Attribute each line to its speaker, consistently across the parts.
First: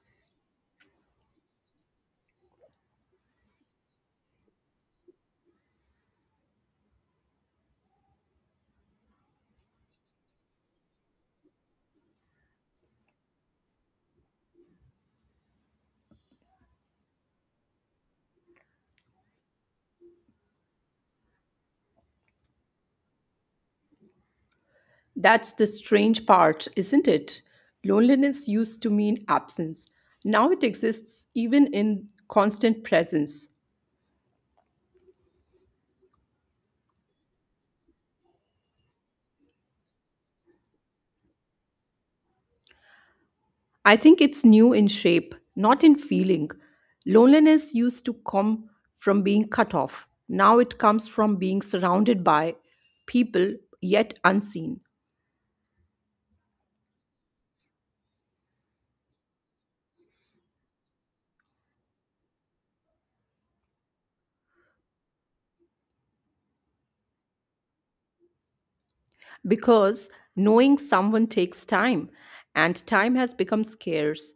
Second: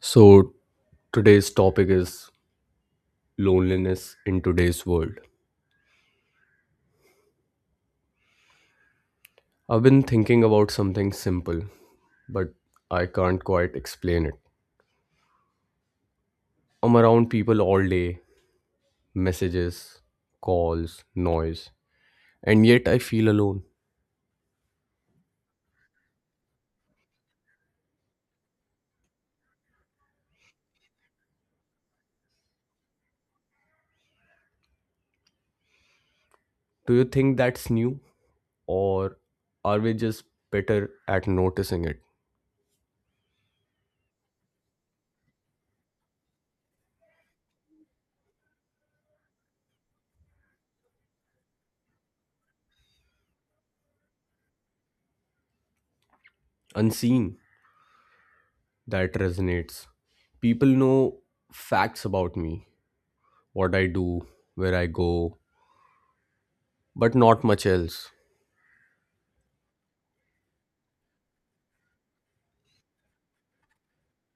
Speaker 1: So, today's topic is loneliness in today's world. I've been thinking about something simple, but I can't quite explain it. I'm around people all day messages, calls, noise, and yet I feel alone.
Speaker 2: That's the strange part, isn't it? Loneliness used to mean absence. Now it exists even in constant presence.
Speaker 1: Do you think that's new, or are we just better at noticing it?
Speaker 2: I think it's new in shape, not in feeling. Loneliness used to come from being cut off. Now it comes from being surrounded by people yet unseen.
Speaker 1: Unseen, that resonates. People know facts about me, what I do, where I go, but not much else.
Speaker 2: Because knowing someone takes time, and time has become scarce.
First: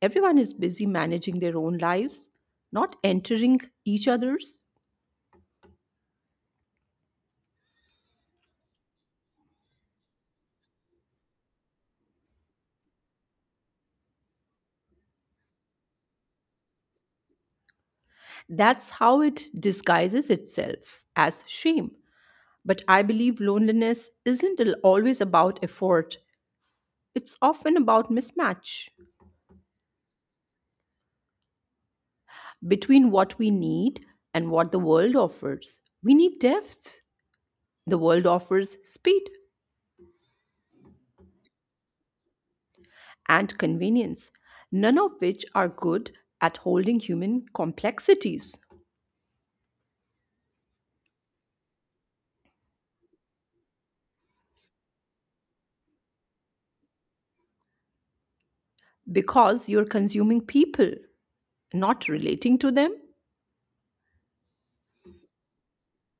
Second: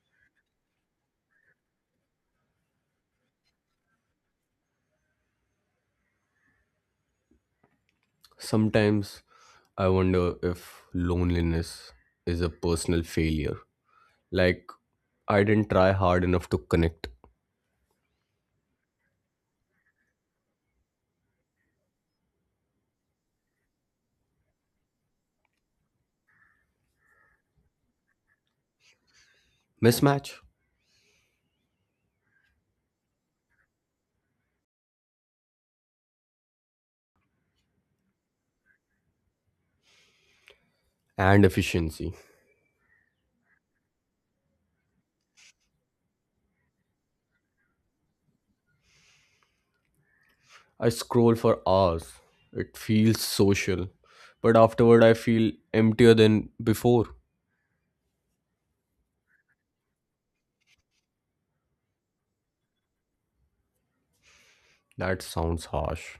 Speaker 2: Everyone is busy managing their own lives, not entering each other's.
Speaker 1: Sometimes I wonder if loneliness is a personal failure. Like, I didn't try hard enough to connect.
Speaker 2: That's how it disguises itself as shame. But I believe loneliness isn't always about effort, it's often about mismatch
Speaker 1: Mismatch
Speaker 2: between what we need and what the world offers. We need depth, the world offers speed.
Speaker 1: and efficiency.
Speaker 2: And convenience, none of which are good at holding human complexities
Speaker 1: I scroll for hours. It feels social. But afterward, I feel emptier than before.
Speaker 2: because you're consuming people, not relating to them.
Speaker 1: That sounds harsh.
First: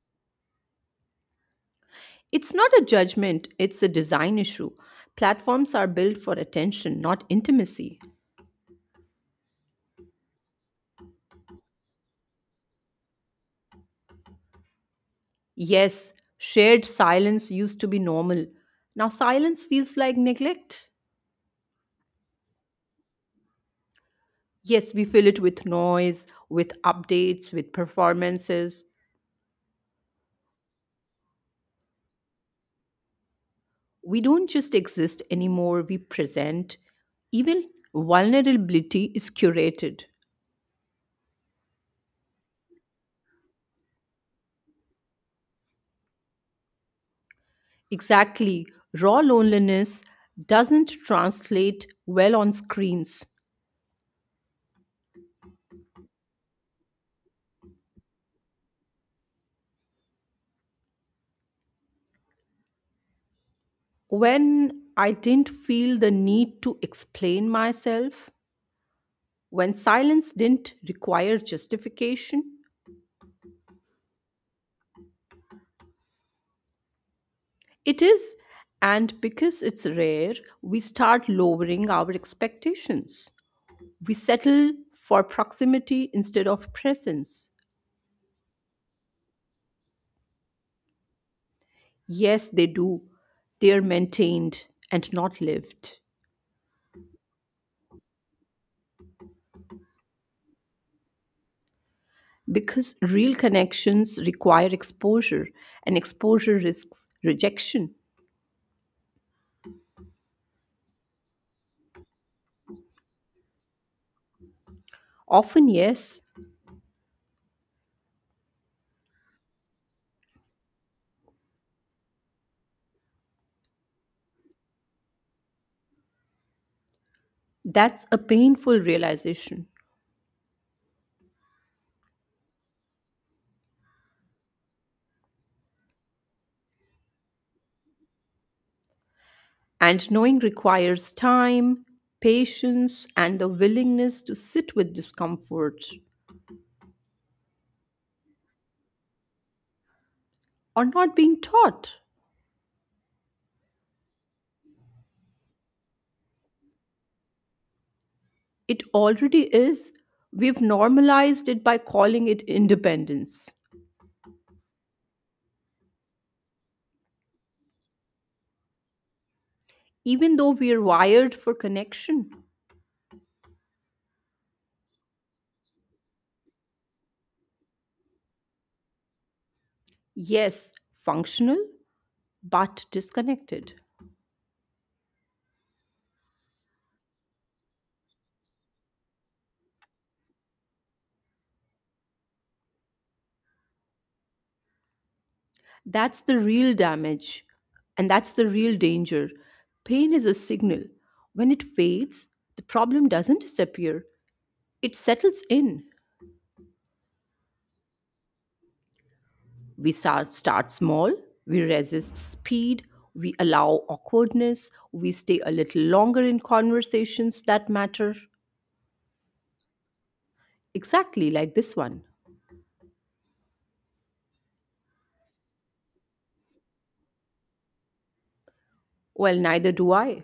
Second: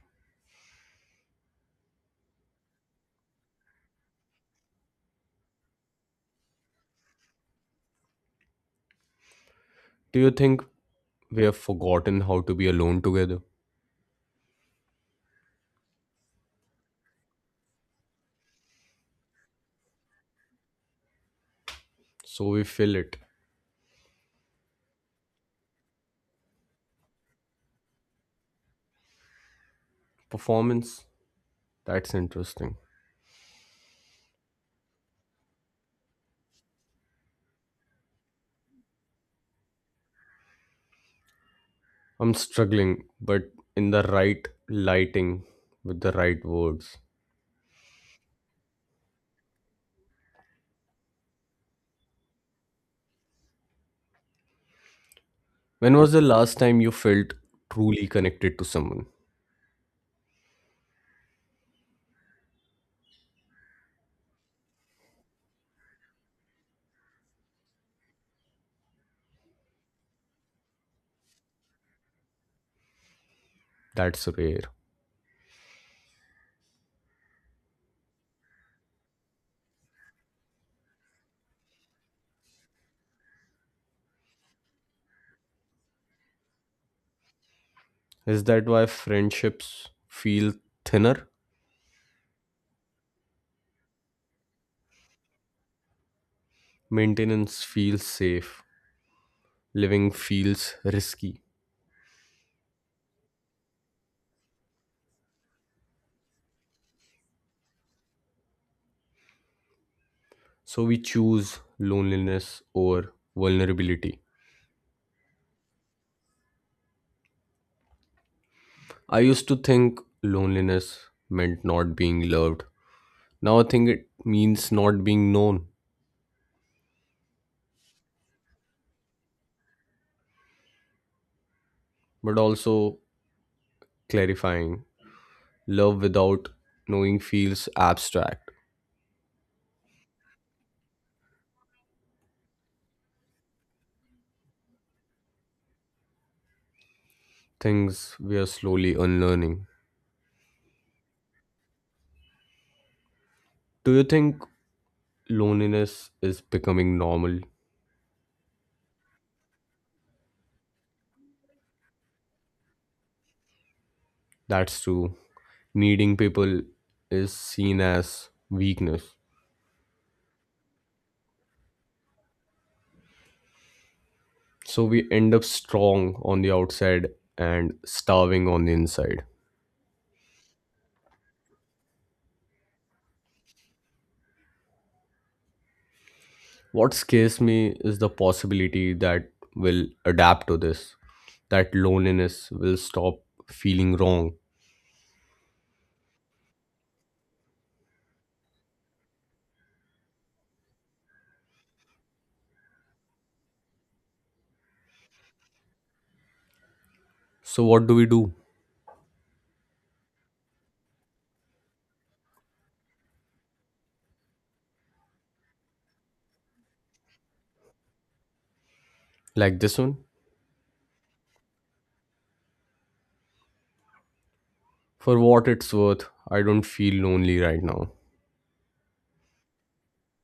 Speaker 2: It's not a judgment, it's a design issue. Platforms are built for attention, not intimacy.
Speaker 1: Do you think we have forgotten how to be alone together?
Speaker 2: Yes, shared silence used to be normal. Now silence feels like neglect.
Speaker 1: So we fill it.
Speaker 2: Yes, we fill it with noise, with updates, with performances.
Speaker 1: Performance? That's interesting.
Speaker 2: We don't just exist anymore, we present. Even vulnerability is curated.
Speaker 1: I'm struggling, but in the right lighting with the right words.
Speaker 2: Exactly. Raw loneliness doesn't translate well on screens.
Speaker 1: When was the last time you felt truly connected to someone?
Speaker 2: When I didn't feel the need to explain myself, when silence didn't require justification,
Speaker 1: That's rare.
Speaker 2: it is. And because it's rare, we start lowering our expectations. We settle for proximity instead of presence.
Speaker 1: Is that why friendships feel thinner?
Speaker 2: Yes, they do. They are maintained and not lived.
Speaker 1: Maintenance feels safe. Living feels risky.
Speaker 2: Because real connections require exposure, and exposure risks rejection.
Speaker 1: So we choose loneliness over vulnerability.
Speaker 2: Often, yes,
Speaker 1: I used to think loneliness meant not being loved. Now I think it means not being known,
Speaker 2: that's a painful realization.
Speaker 1: but also clarifying. Love without knowing feels abstract,
Speaker 2: And knowing requires time, patience, and the willingness to sit with discomfort
Speaker 1: things we are slowly unlearning.
Speaker 2: or not being taught.
Speaker 1: Do you think loneliness is becoming normal?
Speaker 2: It already is. We've normalized it by calling it independence,
Speaker 1: That's true. Needing people is seen as weakness.
Speaker 2: even though we are wired for connection.
Speaker 1: So we end up strong on the outside and starving on the inside.
Speaker 2: Yes, functional, but disconnected.
Speaker 1: What scares me is the possibility that we'll adapt to this, that loneliness will stop feeling wrong.
Speaker 2: That's the real damage, and that's the real danger. Pain is a signal. When it fades, the problem doesn't disappear, it settles in.
Speaker 1: So, what do we do?
Speaker 2: We start small, we resist speed, we allow awkwardness, we stay a little longer in conversations that matter.
Speaker 1: Like this one?
Speaker 2: Exactly like this one.
Speaker 1: For what it's worth, I don't feel lonely right now.
Speaker 2: Well, neither do I.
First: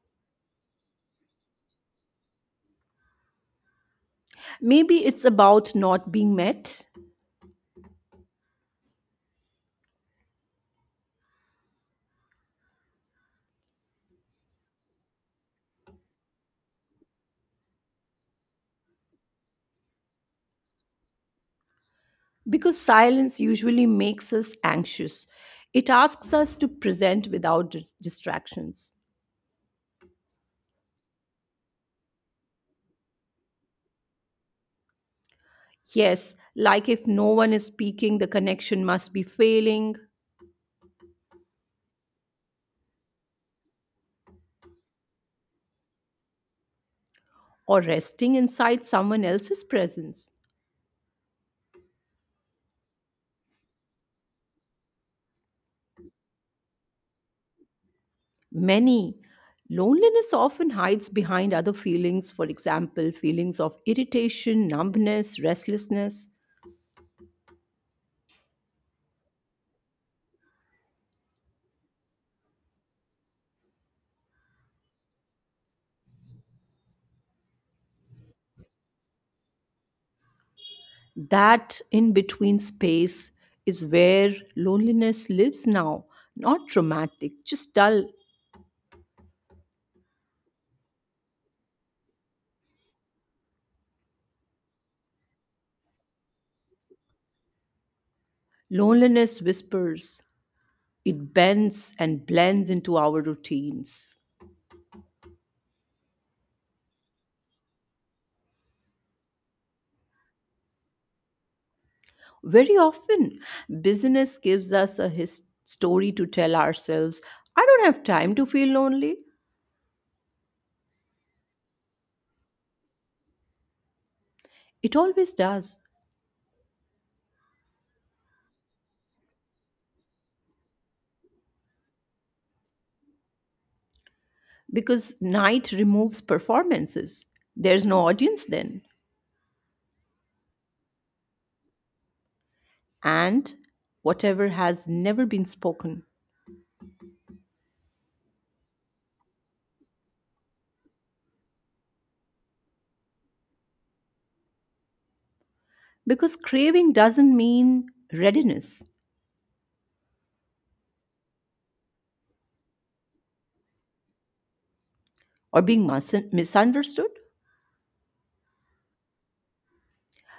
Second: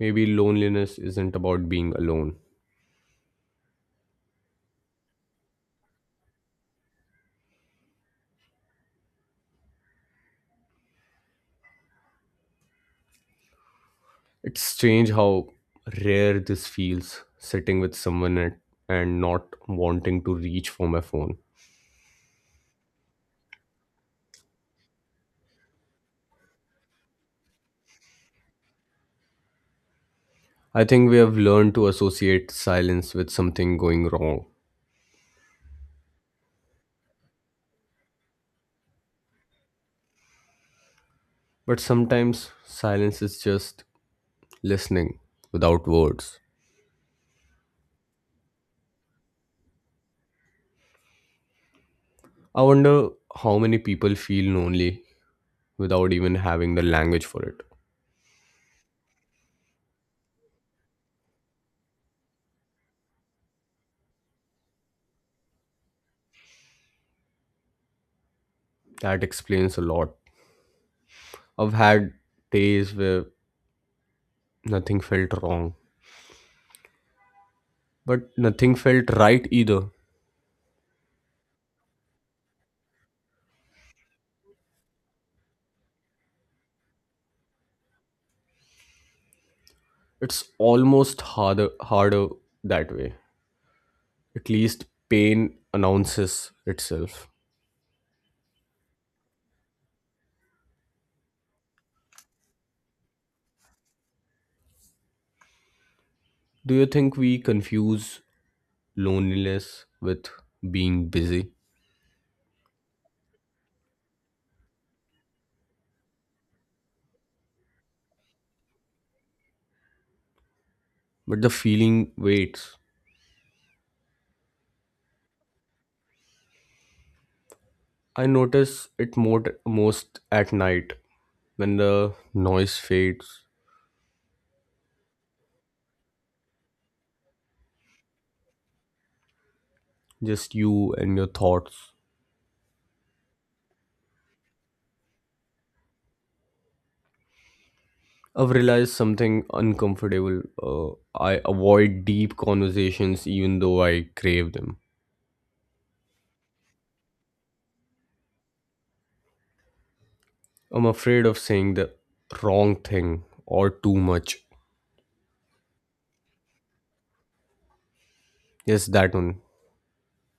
Speaker 1: Maybe loneliness isn't about being alone.
Speaker 2: Maybe it's about not being met.
Speaker 1: It's strange how rare this feels sitting with someone and not wanting to reach for my phone.
Speaker 2: Because silence usually makes us anxious, it asks us to present without distractions.
Speaker 1: I think we have learned to associate silence with something going wrong.
Speaker 2: Yes, like if no one is speaking, the connection must be failing
Speaker 1: But sometimes silence is just listening without words.
Speaker 2: or resting inside someone else's presence.
Speaker 1: I wonder how many people feel lonely without even having the language for it.
Speaker 2: Many loneliness often hides behind other feelings, for example, feelings of irritation, numbness, restlessness.
Speaker 1: That explains a lot. I've had days where nothing felt wrong, but nothing felt right either.
Speaker 2: That in between space is where loneliness lives now, not traumatic, just dull.
Speaker 1: It's almost harder that way. At least pain announces itself.
Speaker 2: Loneliness whispers, it bends and blends into our routines.
Speaker 1: Do you think we confuse loneliness with being busy?
Speaker 2: Very often, business gives us a story to tell ourselves I don't have time to feel lonely.
Speaker 1: But the feeling waits.
Speaker 2: It always does,
Speaker 1: I notice it more, most at night when the noise fades,
Speaker 2: because night removes performances. There's no audience then.
Speaker 1: just you and your thoughts.
Speaker 2: And whatever has never been spoken,
Speaker 1: I've realized something uncomfortable. I avoid deep conversations even though I crave them.
Speaker 2: because craving doesn't mean readiness
Speaker 1: I'm afraid of saying the wrong thing or too much.
Speaker 2: or being misunderstood.
Speaker 1: Yes, that one.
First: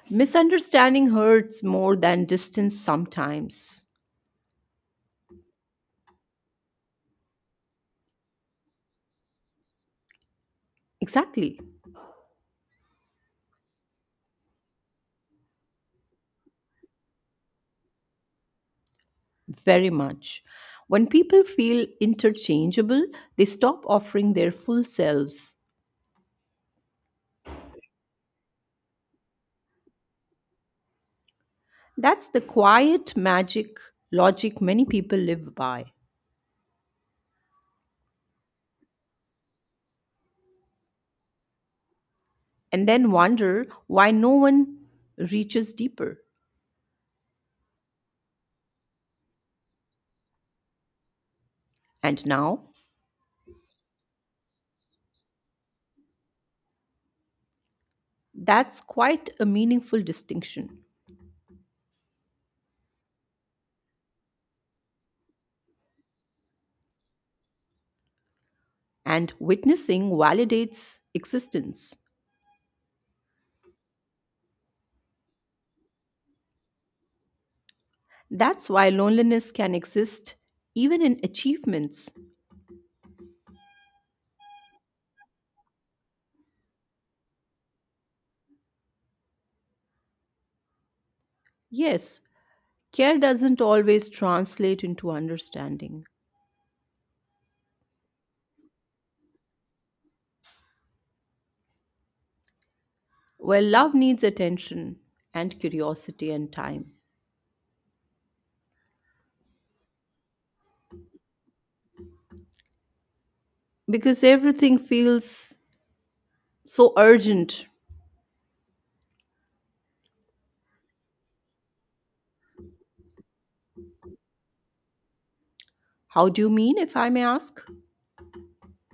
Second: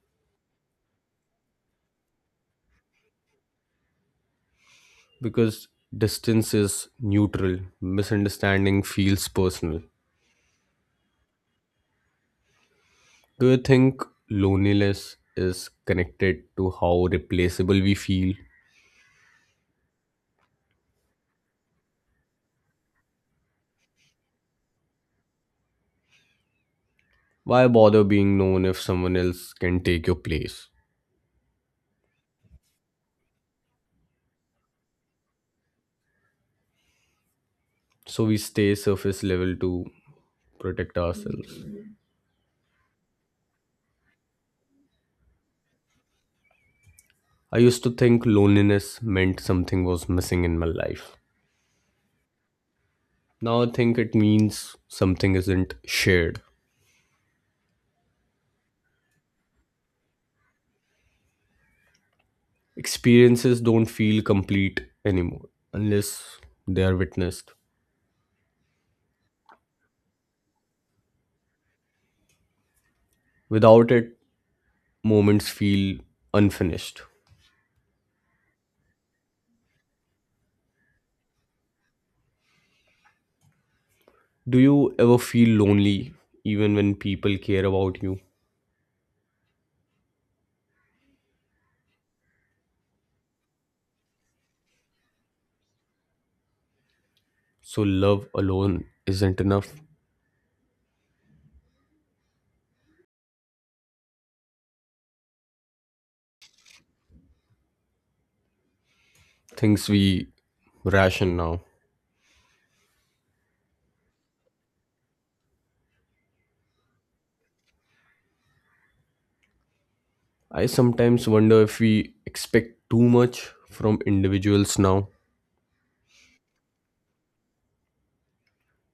Speaker 2: Misunderstanding hurts more than distance sometimes.
Speaker 1: Because distance is neutral, misunderstanding feels personal.
Speaker 2: Exactly,
Speaker 1: Do you think loneliness is connected to how replaceable we feel?
Speaker 2: very much. When people feel interchangeable, they stop offering their full selves.
Speaker 1: Why bother being known if someone else can take your place?
Speaker 2: That's the quiet magic logic many people live by,
Speaker 1: So we stay surface level to protect ourselves.
Speaker 2: and then wonder why no one reaches deeper.
Speaker 1: I used to think loneliness meant something was missing in my life.
Speaker 2: And now,
Speaker 1: Now I think it means something isn't shared.
Speaker 2: that's quite a meaningful distinction.
Speaker 1: Experiences don't feel complete anymore unless they are witnessed.
Speaker 2: And witnessing validates existence.
Speaker 1: Without it, moments feel unfinished.
Speaker 2: That's why loneliness can exist even in achievements.
Speaker 1: Do you ever feel lonely even when people care about you?
Speaker 2: Yes, care doesn't always translate into understanding.
Speaker 1: So, love alone isn't enough.
Speaker 2: Well, love needs attention and curiosity and time.
Speaker 1: Things we ration now.
Speaker 2: Because everything feels so urgent.
Speaker 1: I sometimes wonder if we expect too much from individuals now.
Speaker 2: How do you mean, if I may ask?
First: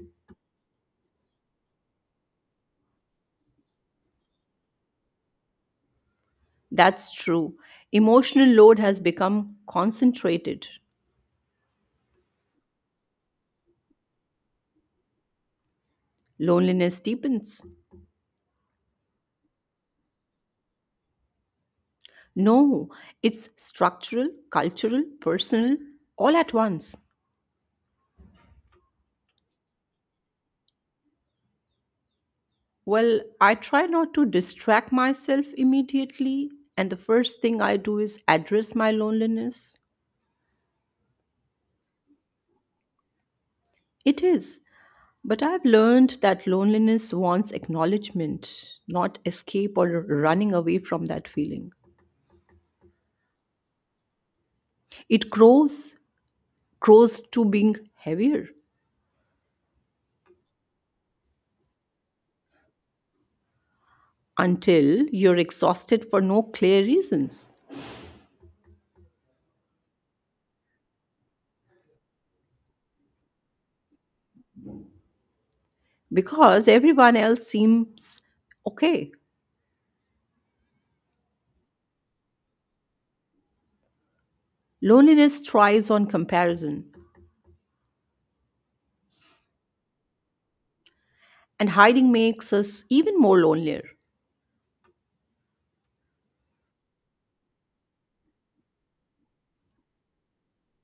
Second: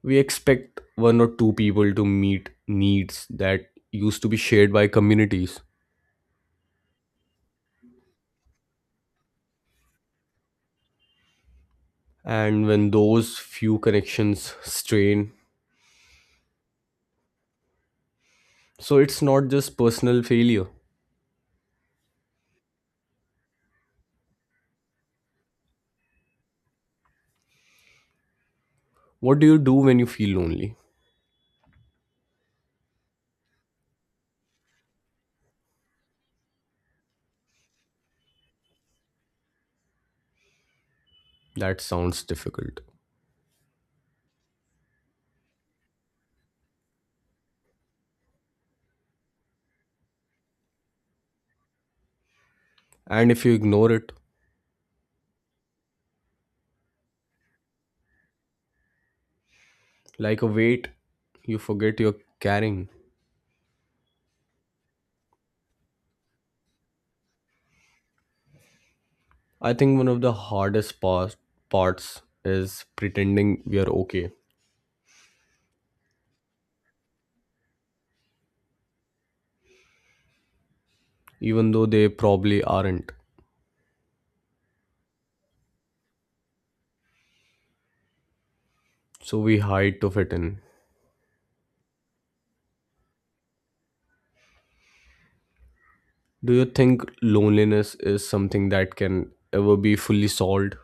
Speaker 1: We expect one or two people to meet needs that used to be shared by communities,
Speaker 2: That's true. Emotional load has become concentrated.
Speaker 1: and when those few connections strain,
Speaker 2: Loneliness deepens.
Speaker 1: so it's not just personal failure.
Speaker 2: No, it's structural, cultural, personal, all at once.
Speaker 1: What do you do when you feel lonely?
Speaker 2: Well, I try not to distract myself immediately, and the first thing I do is address my loneliness.
Speaker 1: That sounds difficult.
Speaker 2: It is, but I've learned that loneliness wants acknowledgement, not escape or running away from that feeling.
Speaker 1: And if you ignore it,
Speaker 2: It grows, grows to being heavier
Speaker 1: like a weight you forget you're carrying.
Speaker 2: until you're exhausted for no clear reasons
Speaker 1: I think one of the parts is pretending we are okay,
Speaker 2: because everyone else seems okay.
Speaker 1: even though they probably aren't.
Speaker 2: Loneliness thrives on comparison,
Speaker 1: So we hide to fit in.
Speaker 2: and hiding makes us even more lonelier.
Speaker 1: Do you think loneliness is something that can ever be fully solved?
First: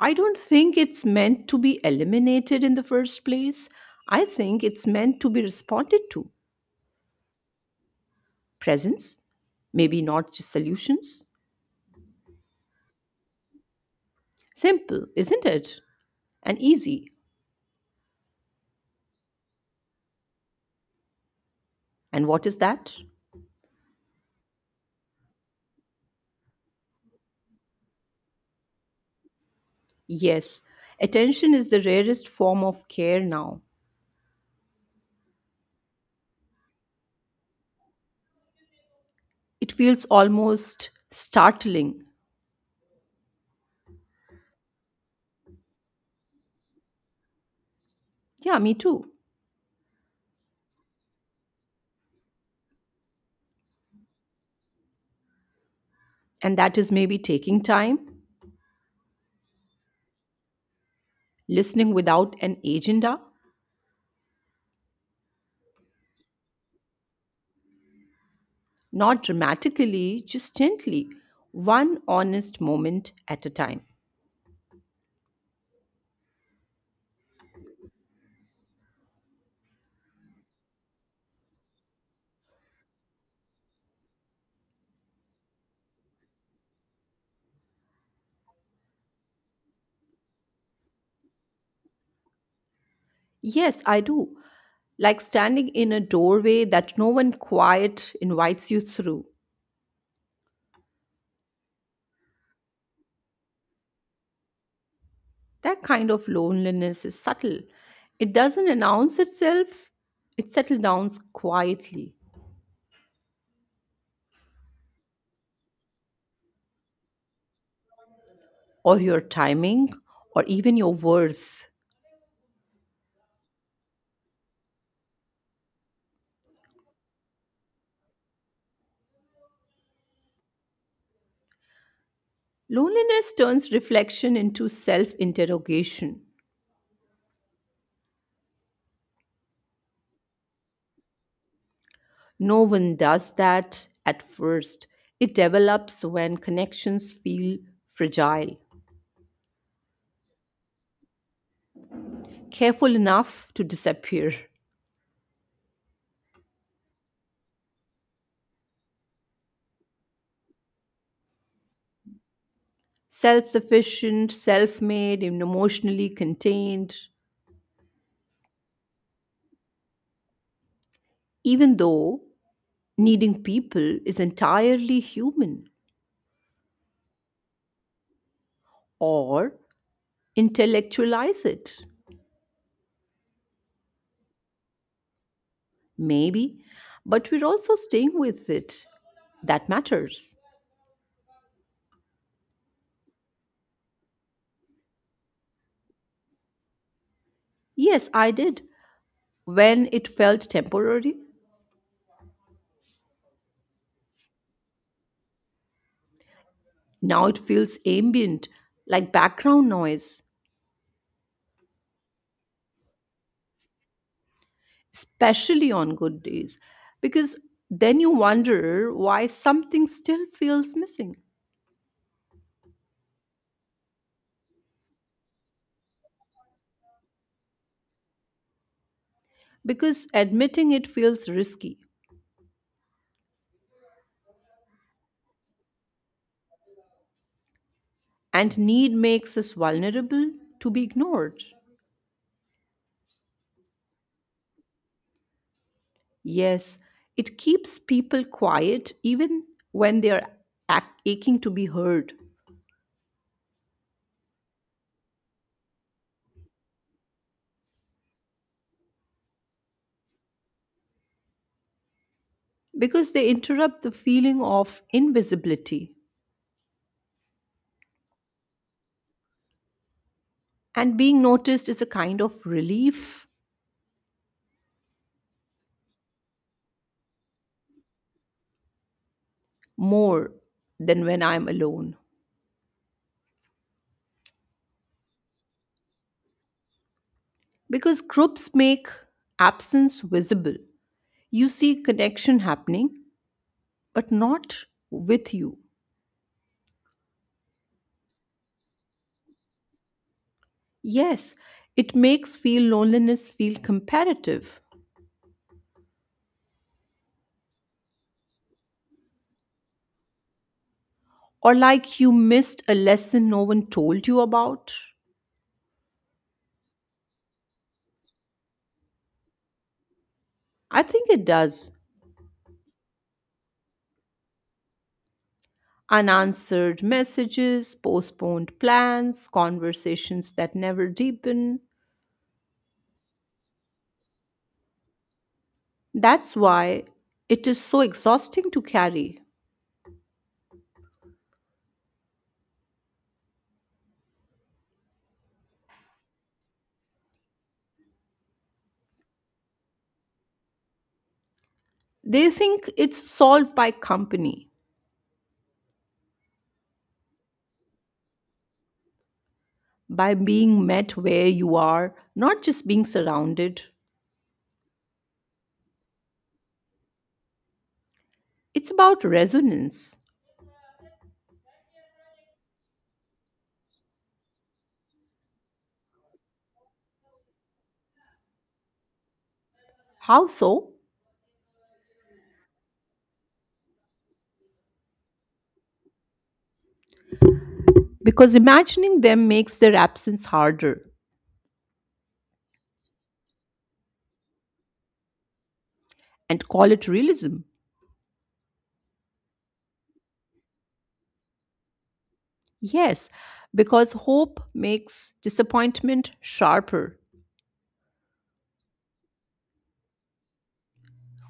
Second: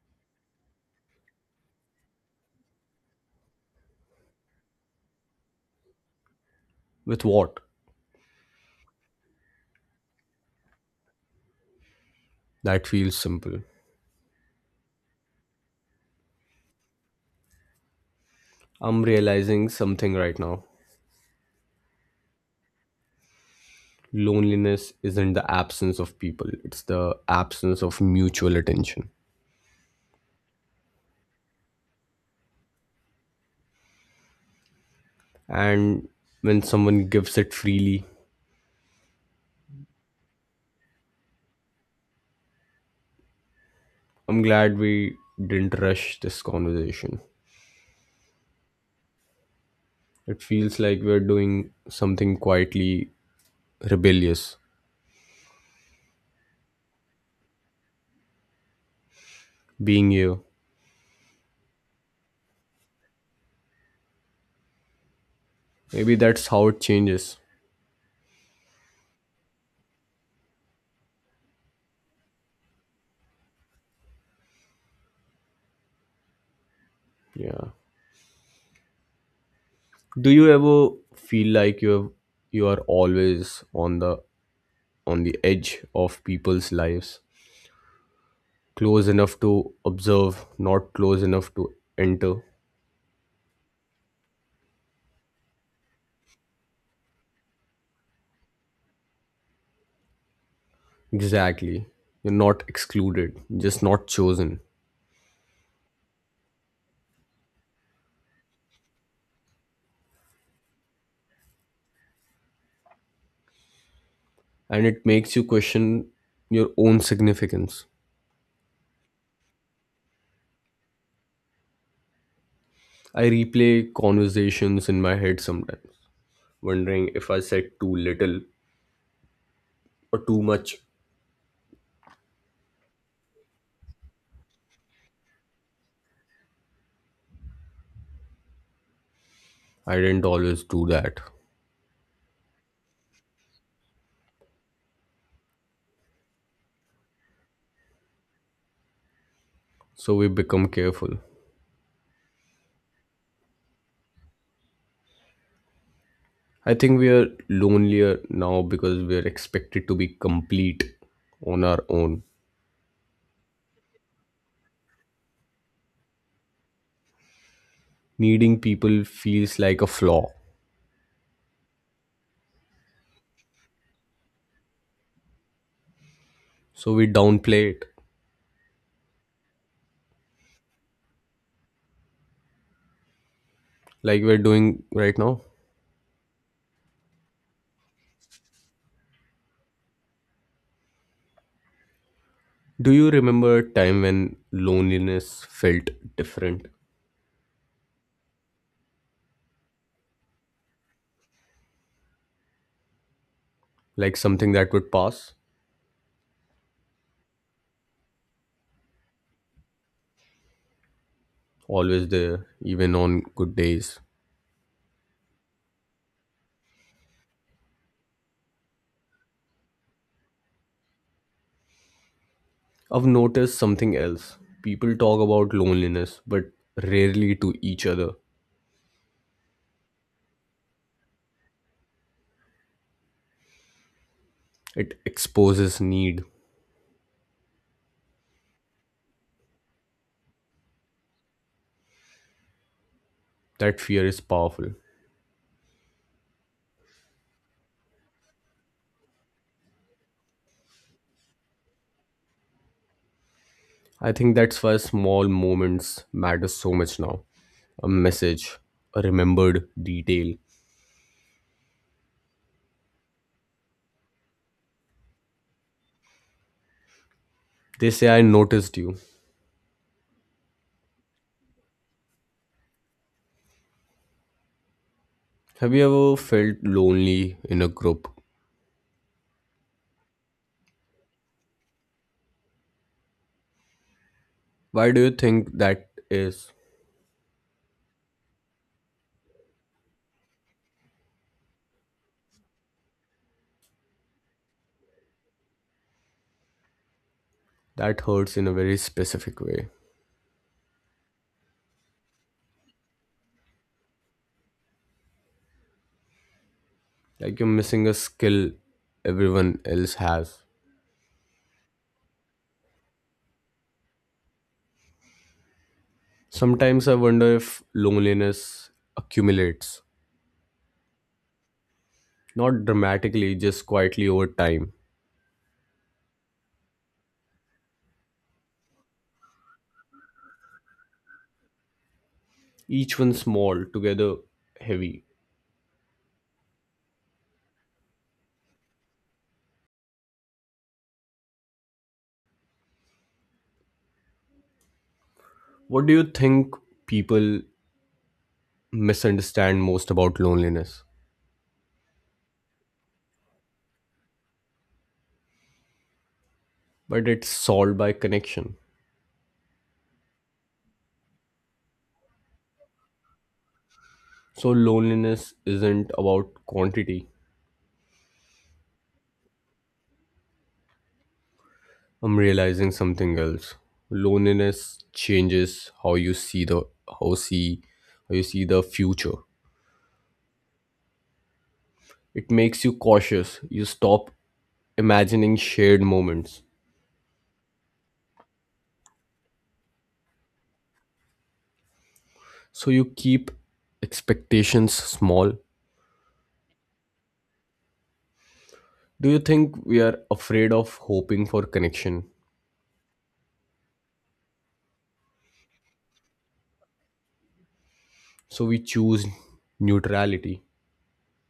Speaker 2: I don't think it's meant to be eliminated in the first place. I think it's meant to be responded to.
Speaker 1: With what?
Speaker 2: Presence, maybe not just solutions.
Speaker 1: That feels simple.
Speaker 2: Simple, isn't it? And easy.
Speaker 1: I'm realizing something right now.
Speaker 2: And what is that?
Speaker 1: Loneliness isn't the absence of people, it's the absence of mutual attention.
Speaker 2: Yes, attention is the rarest form of care now.
Speaker 1: And when someone gives it freely,
Speaker 2: It feels almost startling.
Speaker 1: I'm glad we didn't rush this conversation.
Speaker 2: Yeah, me too.
Speaker 1: It feels like we're doing something quietly rebellious.
Speaker 2: And that is maybe taking time,
Speaker 1: Being here.
Speaker 2: listening without an agenda.
Speaker 1: Maybe that's how it changes.
Speaker 2: Not dramatically, just gently, one honest moment at a time.
Speaker 1: Yeah. Do you ever feel like you are always on the edge of people's lives, close enough to observe, not close enough to enter?
Speaker 2: Yes, I do. Like standing in a doorway that no one quiet invites you through.
Speaker 1: Exactly. You're not excluded, just not chosen.
Speaker 2: That kind of loneliness is subtle. It doesn't announce itself, it settles down quietly.
Speaker 1: And it makes you question your own significance.
Speaker 2: Or your timing, or even your worth.
Speaker 1: I replay conversations in my head sometimes, wondering if I said too little or too much.
Speaker 2: Loneliness turns reflection into self interrogation.
Speaker 1: I didn't always do that.
Speaker 2: No one does that at first. It develops when connections feel fragile,
Speaker 1: So we become careful.
Speaker 2: careful enough to disappear.
Speaker 1: I think we are lonelier now because we are expected to be complete on our own.
Speaker 2: Self sufficient, self made, and emotionally contained,
Speaker 1: Needing people feels like a flaw,
Speaker 2: even though needing people is entirely human
Speaker 1: so we downplay it
Speaker 2: or intellectualize it,
Speaker 1: like we're doing right now.
Speaker 2: maybe, but we're also staying with it. That matters.
Speaker 1: Do you remember a time when loneliness felt different?
Speaker 2: Yes, I did. When it felt temporary,
Speaker 1: Like something that would pass?
Speaker 2: now it feels ambient, like background noise,
Speaker 1: Always there, even on good days.
Speaker 2: especially on good days, because then you wonder why something still feels missing.
Speaker 1: I've noticed something else. People talk about loneliness, but rarely to each other.
Speaker 2: Because admitting it feels risky,
Speaker 1: It exposes need.
Speaker 2: and need makes us vulnerable to be ignored.
Speaker 1: That fear is powerful.
Speaker 2: Yes, it keeps people quiet even when they are aching to be heard,
Speaker 1: I think that's why small moments matter so much now. A message, a remembered detail.
Speaker 2: because they interrupt the feeling of invisibility.
Speaker 1: They say, I noticed you.
Speaker 2: And being noticed is a kind of relief
Speaker 1: Have you ever felt lonely in a group?
Speaker 2: more than when I'm alone.
Speaker 1: Why do you think that is?
Speaker 2: Because groups make absence visible. You see connection happening, but not with you.
Speaker 1: That hurts in a very specific way.
Speaker 2: Yes, it makes feel loneliness feel comparative
Speaker 1: Like you're missing a skill everyone else has.
Speaker 2: or like you missed a lesson no one told you about.
Speaker 1: Sometimes I wonder if loneliness accumulates,
Speaker 2: I think it does.
Speaker 1: not dramatically, just quietly over time.
Speaker 2: Unanswered messages, postponed plans, conversations that never deepen.
Speaker 1: Each one small, together heavy.
Speaker 2: That's why it is so exhausting to carry.
Speaker 1: What do you think people misunderstand most about loneliness?
Speaker 2: They think it's solved by company,
Speaker 1: But it's solved by connection.
Speaker 2: by being met where you are, not just being surrounded.
Speaker 1: So, loneliness isn't about quantity.
Speaker 2: It's about resonance.
Speaker 1: I'm realizing something else. Loneliness changes how see how you see the future.
Speaker 2: How so?
Speaker 1: It makes you cautious. You stop imagining shared moments.
Speaker 2: Because imagining them makes their absence harder
Speaker 1: So you keep expectations small.
Speaker 2: and call it realism.
Speaker 1: Do you think we are afraid of hoping for connection?
Speaker 2: Yes, because hope makes disappointment sharper,
Speaker 1: So we choose neutrality.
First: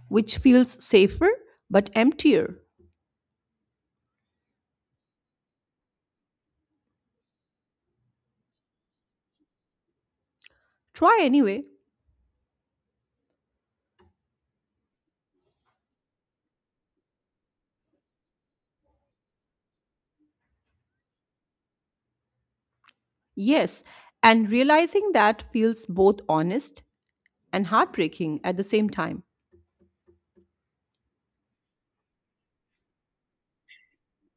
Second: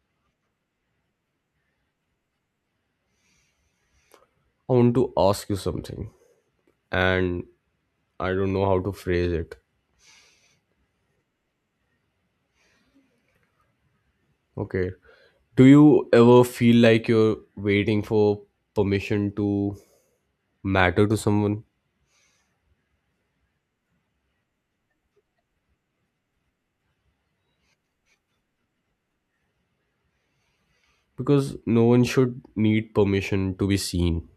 Speaker 2: which feels safer but emptier.
Speaker 1: I want to ask you something, and I don't know how to phrase it.
Speaker 2: Try anyway.
Speaker 1: Okay, do you ever feel like you're waiting for permission to matter to someone?
Speaker 2: Yes, and realizing that feels both honest and heartbreaking at the same time.
Speaker 1: Because no one should need permission to be seen.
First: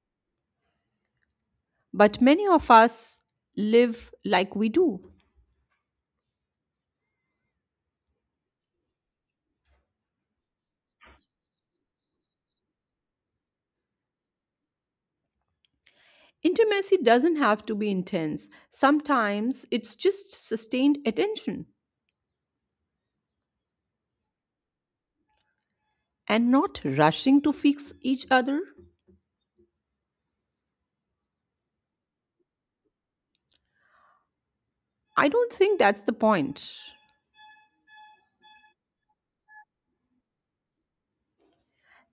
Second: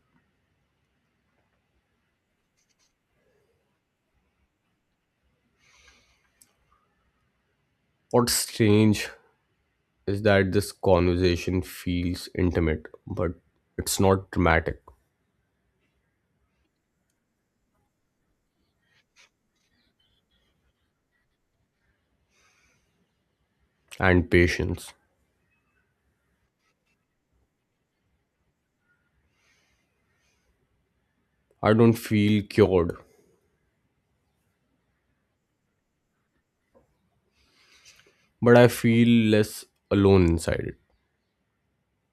Speaker 2: But many of us live like we do.
Speaker 1: What's strange is that this conversation feels intimate, but it's not dramatic
Speaker 2: Intimacy doesn't have to be intense, sometimes it's just sustained attention
Speaker 1: and patience.
Speaker 2: and not rushing to fix each other.
Speaker 1: I don't feel cured,
Speaker 2: I don't think that's the point.
Speaker 1: but I feel less alone inside it.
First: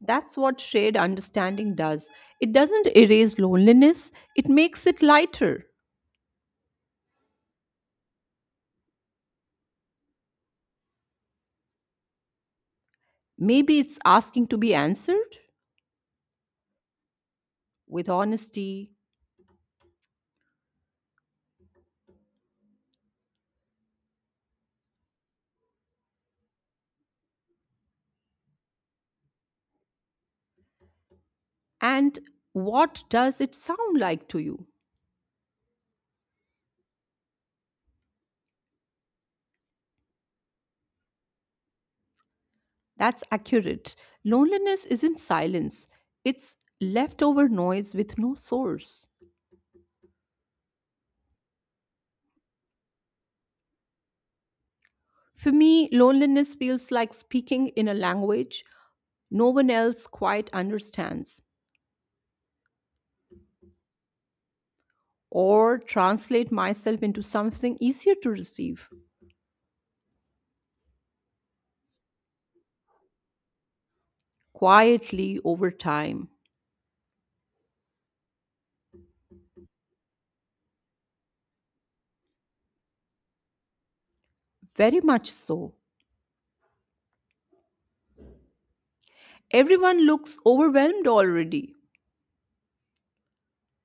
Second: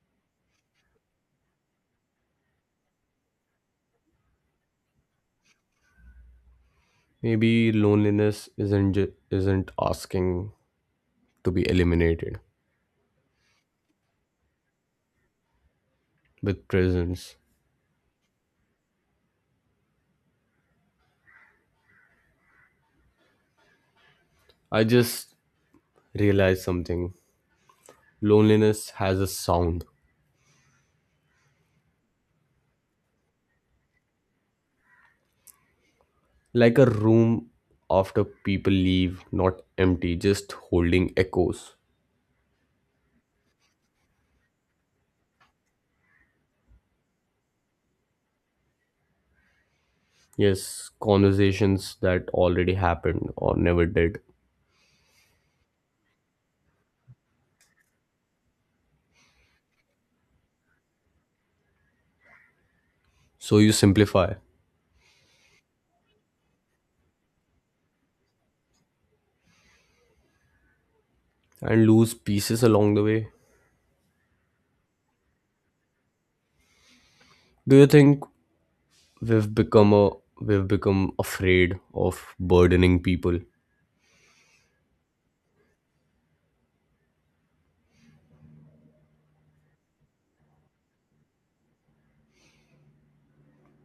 Speaker 2: That's what shared understanding does. It doesn't erase loneliness, it makes it lighter.
Speaker 1: Maybe loneliness isn't asking to be eliminated
Speaker 2: Maybe it's asking to be answered
Speaker 1: with presence.
Speaker 2: with honesty.
Speaker 1: I just realized something. Loneliness has a sound,
Speaker 2: And what does it sound like to you?
Speaker 1: like a room after people leave, not empty, just holding echoes.
Speaker 2: That's accurate. Loneliness isn't silence, it's leftover noise with no source.
Speaker 1: Yes, conversations that already happened or never did.
Speaker 2: For me, loneliness feels like speaking in a language no one else quite understands,
Speaker 1: So you simplify
Speaker 2: or translate myself into something easier to receive,
Speaker 1: and lose pieces along the way.
Speaker 2: quietly over time.
Speaker 1: Do you think we've become a we've become afraid of burdening people?
Speaker 2: Very much so. Everyone looks overwhelmed already,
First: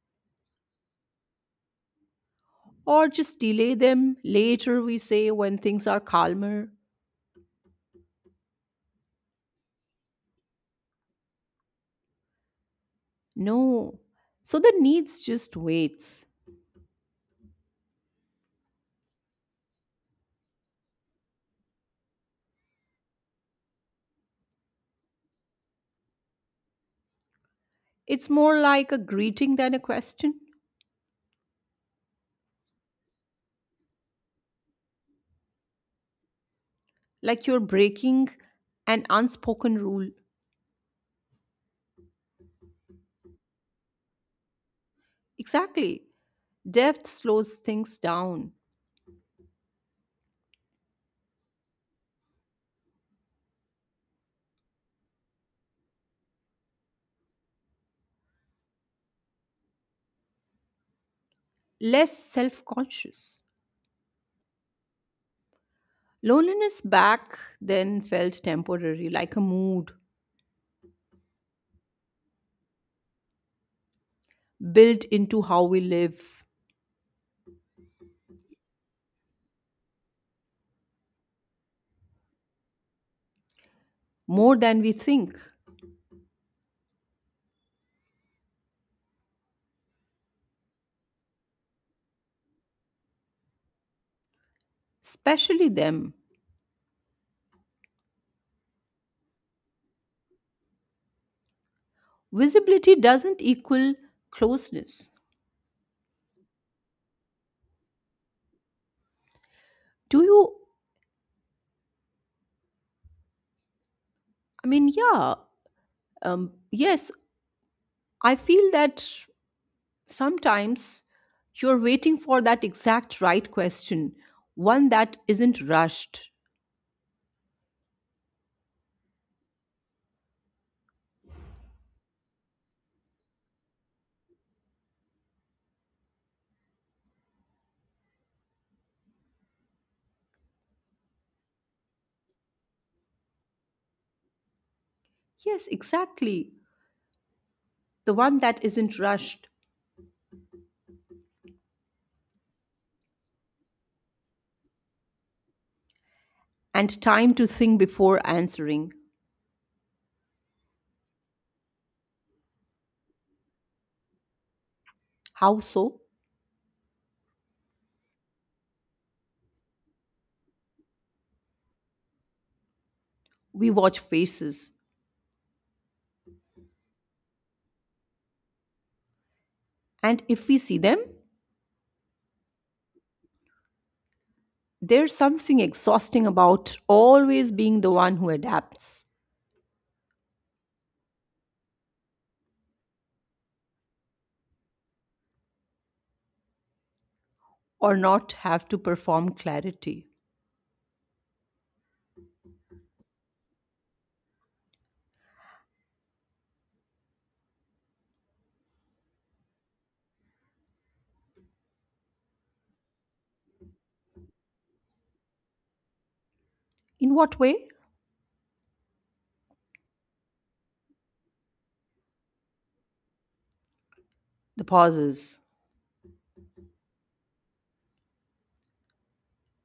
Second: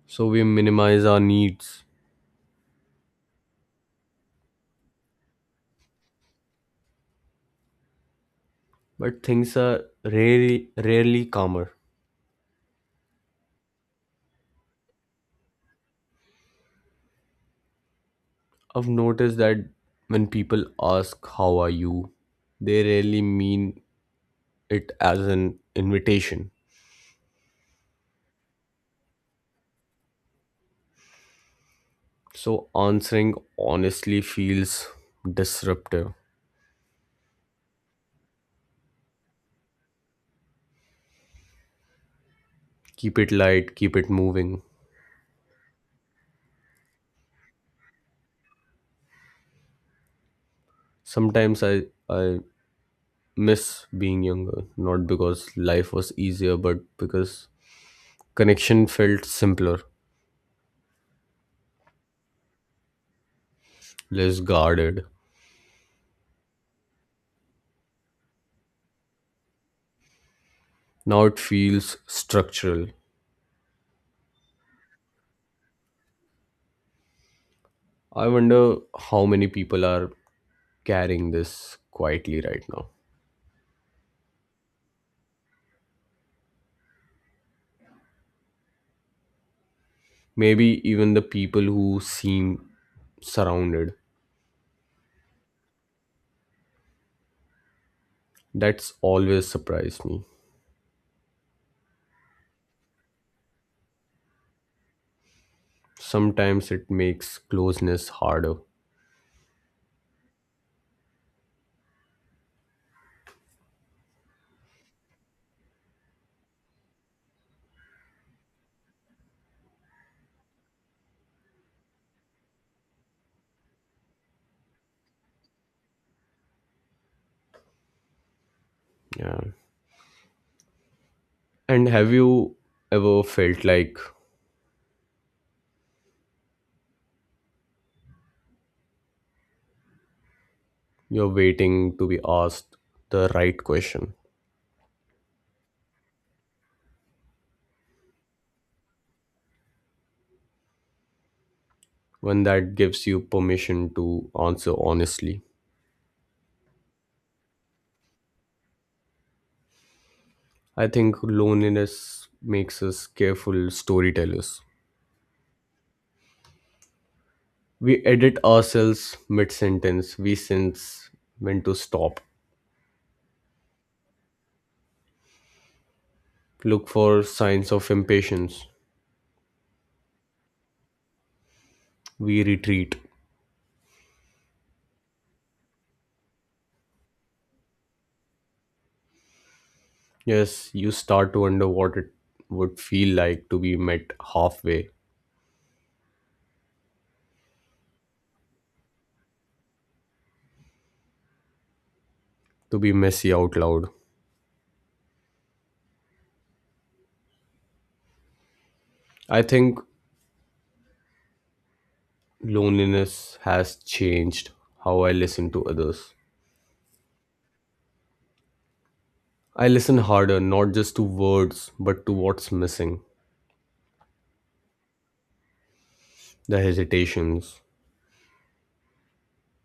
Speaker 1: So we minimize our needs.
Speaker 2: or just delay them later, we say, when things are calmer.
Speaker 1: But things are rarely calmer.
Speaker 2: No. So the needs just waits.
Speaker 1: I've noticed that when people ask how are you, they rarely mean it as an invitation.
Speaker 2: It's more like a greeting than a question,
Speaker 1: So answering honestly feels disruptive.
Speaker 2: like you're breaking an unspoken rule.
Speaker 1: Keep it light, keep it moving.
Speaker 2: Exactly. Depth slows things down,
Speaker 1: Sometimes I miss being younger, not because life was easier, but because connection felt simpler,
Speaker 2: less self conscious.
Speaker 1: less guarded.
Speaker 2: Loneliness back then felt temporary, like a mood
Speaker 1: Now it feels structural.
Speaker 2: built into how we live
Speaker 1: I wonder how many people are carrying this quietly right now.
Speaker 2: more than we think,
Speaker 1: Maybe even the people who seem surrounded.
Speaker 2: especially them.
Speaker 1: That's always surprised me.
Speaker 2: Visibility doesn't equal closeness.
Speaker 1: Sometimes it makes closeness harder.
Speaker 2: Do you, I mean, yeah, yes, I feel that. Sometimes you're waiting for that exact right question, one that isn't rushed.
Speaker 1: Yeah. And have you ever felt like you're waiting to be asked the right question?
Speaker 2: Yes, exactly. The one that isn't rushed
Speaker 1: When that gives you permission to answer honestly.
Speaker 2: and time to think before answering.
Speaker 1: I think loneliness makes us careful storytellers.
Speaker 2: How so?
Speaker 1: We edit ourselves mid sentence. We sense when to stop.
Speaker 2: We watch faces.
Speaker 1: Look for signs of impatience.
Speaker 2: And if we see them,
Speaker 1: We retreat.
Speaker 2: there's something exhausting about always being the one who adapts
Speaker 1: Yes, you start to wonder what it would feel like to be met halfway,
Speaker 2: or not have to perform clarity.
Speaker 1: to be messy out loud. I think loneliness has changed how I listen to others.
Speaker 2: In what way?
Speaker 1: I listen harder, not just to words, but to what's missing,
Speaker 2: The pauses.
Speaker 1: the hesitations.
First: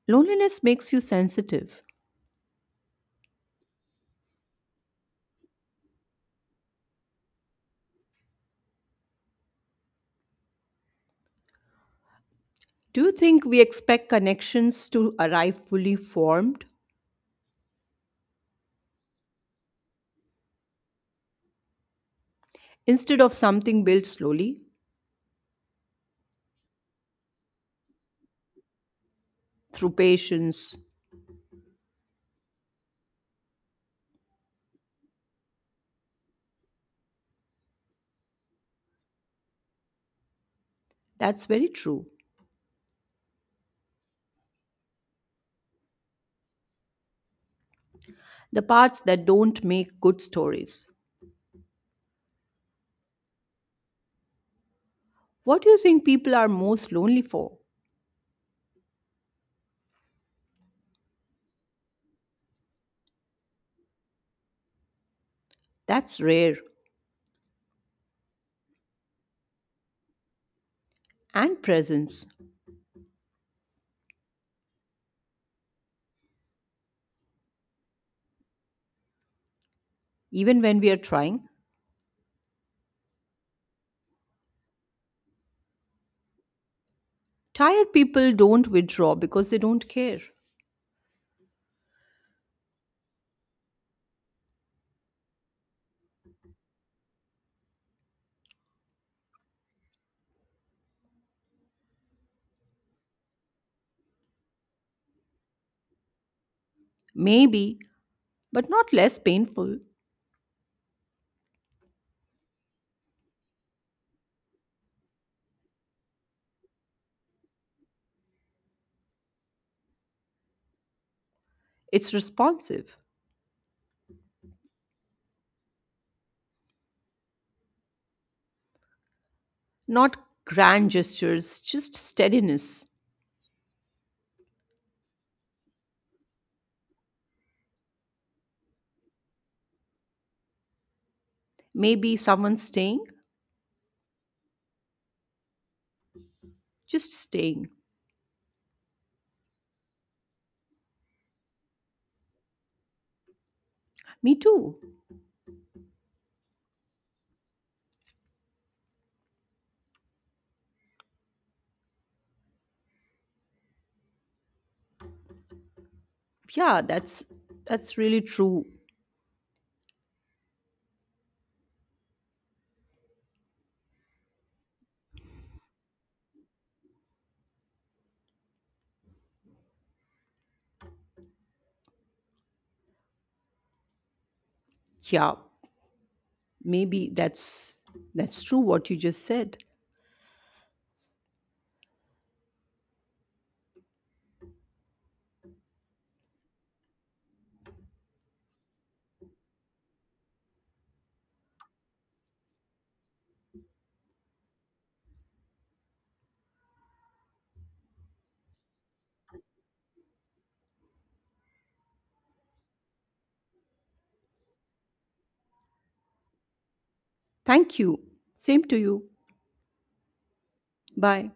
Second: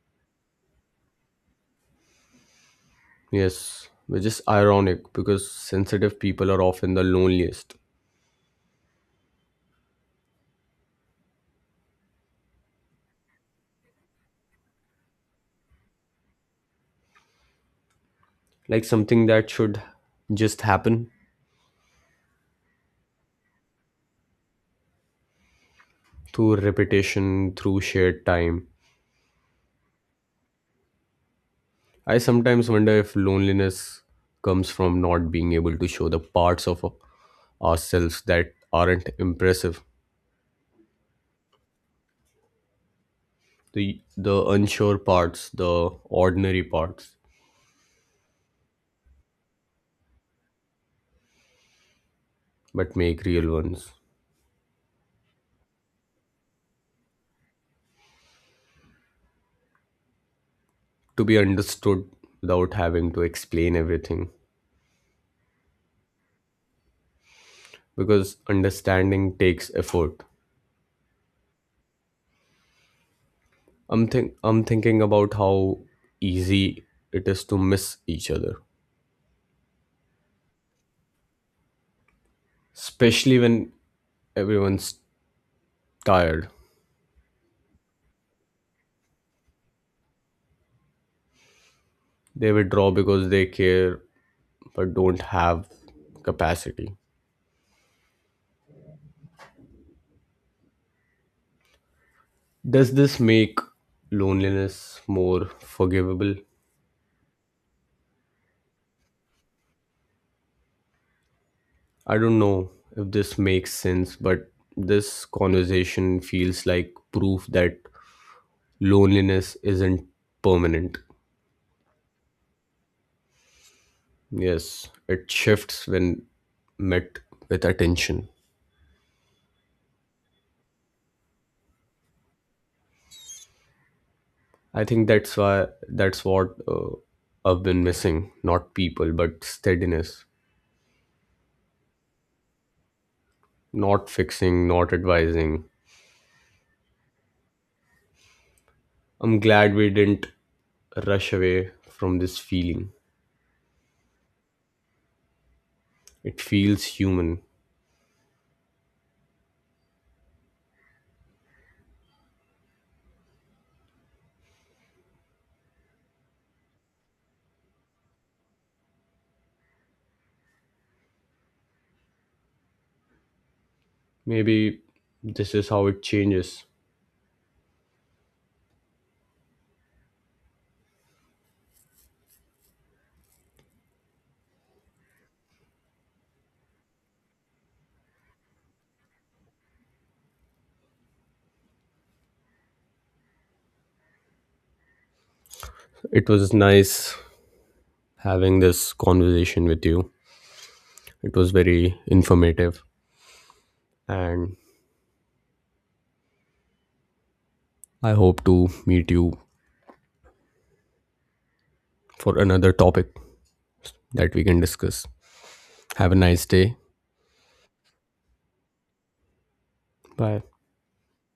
Speaker 2: Loneliness makes you sensitive.
Speaker 1: Yes, which is ironic because sensitive people are often the loneliest.
Speaker 2: Do you think we expect connections to arrive fully formed
Speaker 1: Like something that should just happen
Speaker 2: instead of something built slowly
Speaker 1: through repetition, through shared time.
Speaker 2: through patience?
Speaker 1: I sometimes wonder if loneliness comes from not being able to show the parts of ourselves that aren't impressive,
Speaker 2: That's very true.
Speaker 1: the unsure parts, the ordinary parts,
Speaker 2: The parts that don't make good stories.
Speaker 1: but make real ones
Speaker 2: What do you think people are most lonely for?
Speaker 1: to be understood without having to explain everything
Speaker 2: That's rare
Speaker 1: because understanding takes effort.
Speaker 2: and presence,
Speaker 1: I'm thinking about how easy it is to miss each other
Speaker 2: even when we are trying.
Speaker 1: especially when everyone's tired.
Speaker 2: Tired people don't withdraw because they don't care.
Speaker 1: They withdraw because they care but don't have capacity. Does this make loneliness more forgivable?
Speaker 2: Maybe, but not less painful.
Speaker 1: I don't know if this makes sense, but this conversation feels like proof that loneliness isn't permanent.
Speaker 2: It's responsive,
Speaker 1: Yes, it shifts when met with attention.
Speaker 2: not grand gestures, just steadiness.
Speaker 1: I think that's what I've been missing. Not people, but steadiness.
Speaker 2: Maybe someone staying
Speaker 1: Not fixing, not advising.
Speaker 2: just staying.
Speaker 1: I'm glad we didn't rush away from this feeling.
Speaker 2: Me too.
Speaker 1: It feels human.
Speaker 2: Yeah, that's really true.
Speaker 1: Maybe this is how it changes.
Speaker 2: Yeah, maybe that's true what you just said.
Speaker 1: It was nice having this conversation with you. It was very informative, and I hope to meet you for another topic that we can discuss. Have a nice day.
Speaker 2: Thank you. Same to you.
Speaker 1: Bye.
Speaker 2: Bye.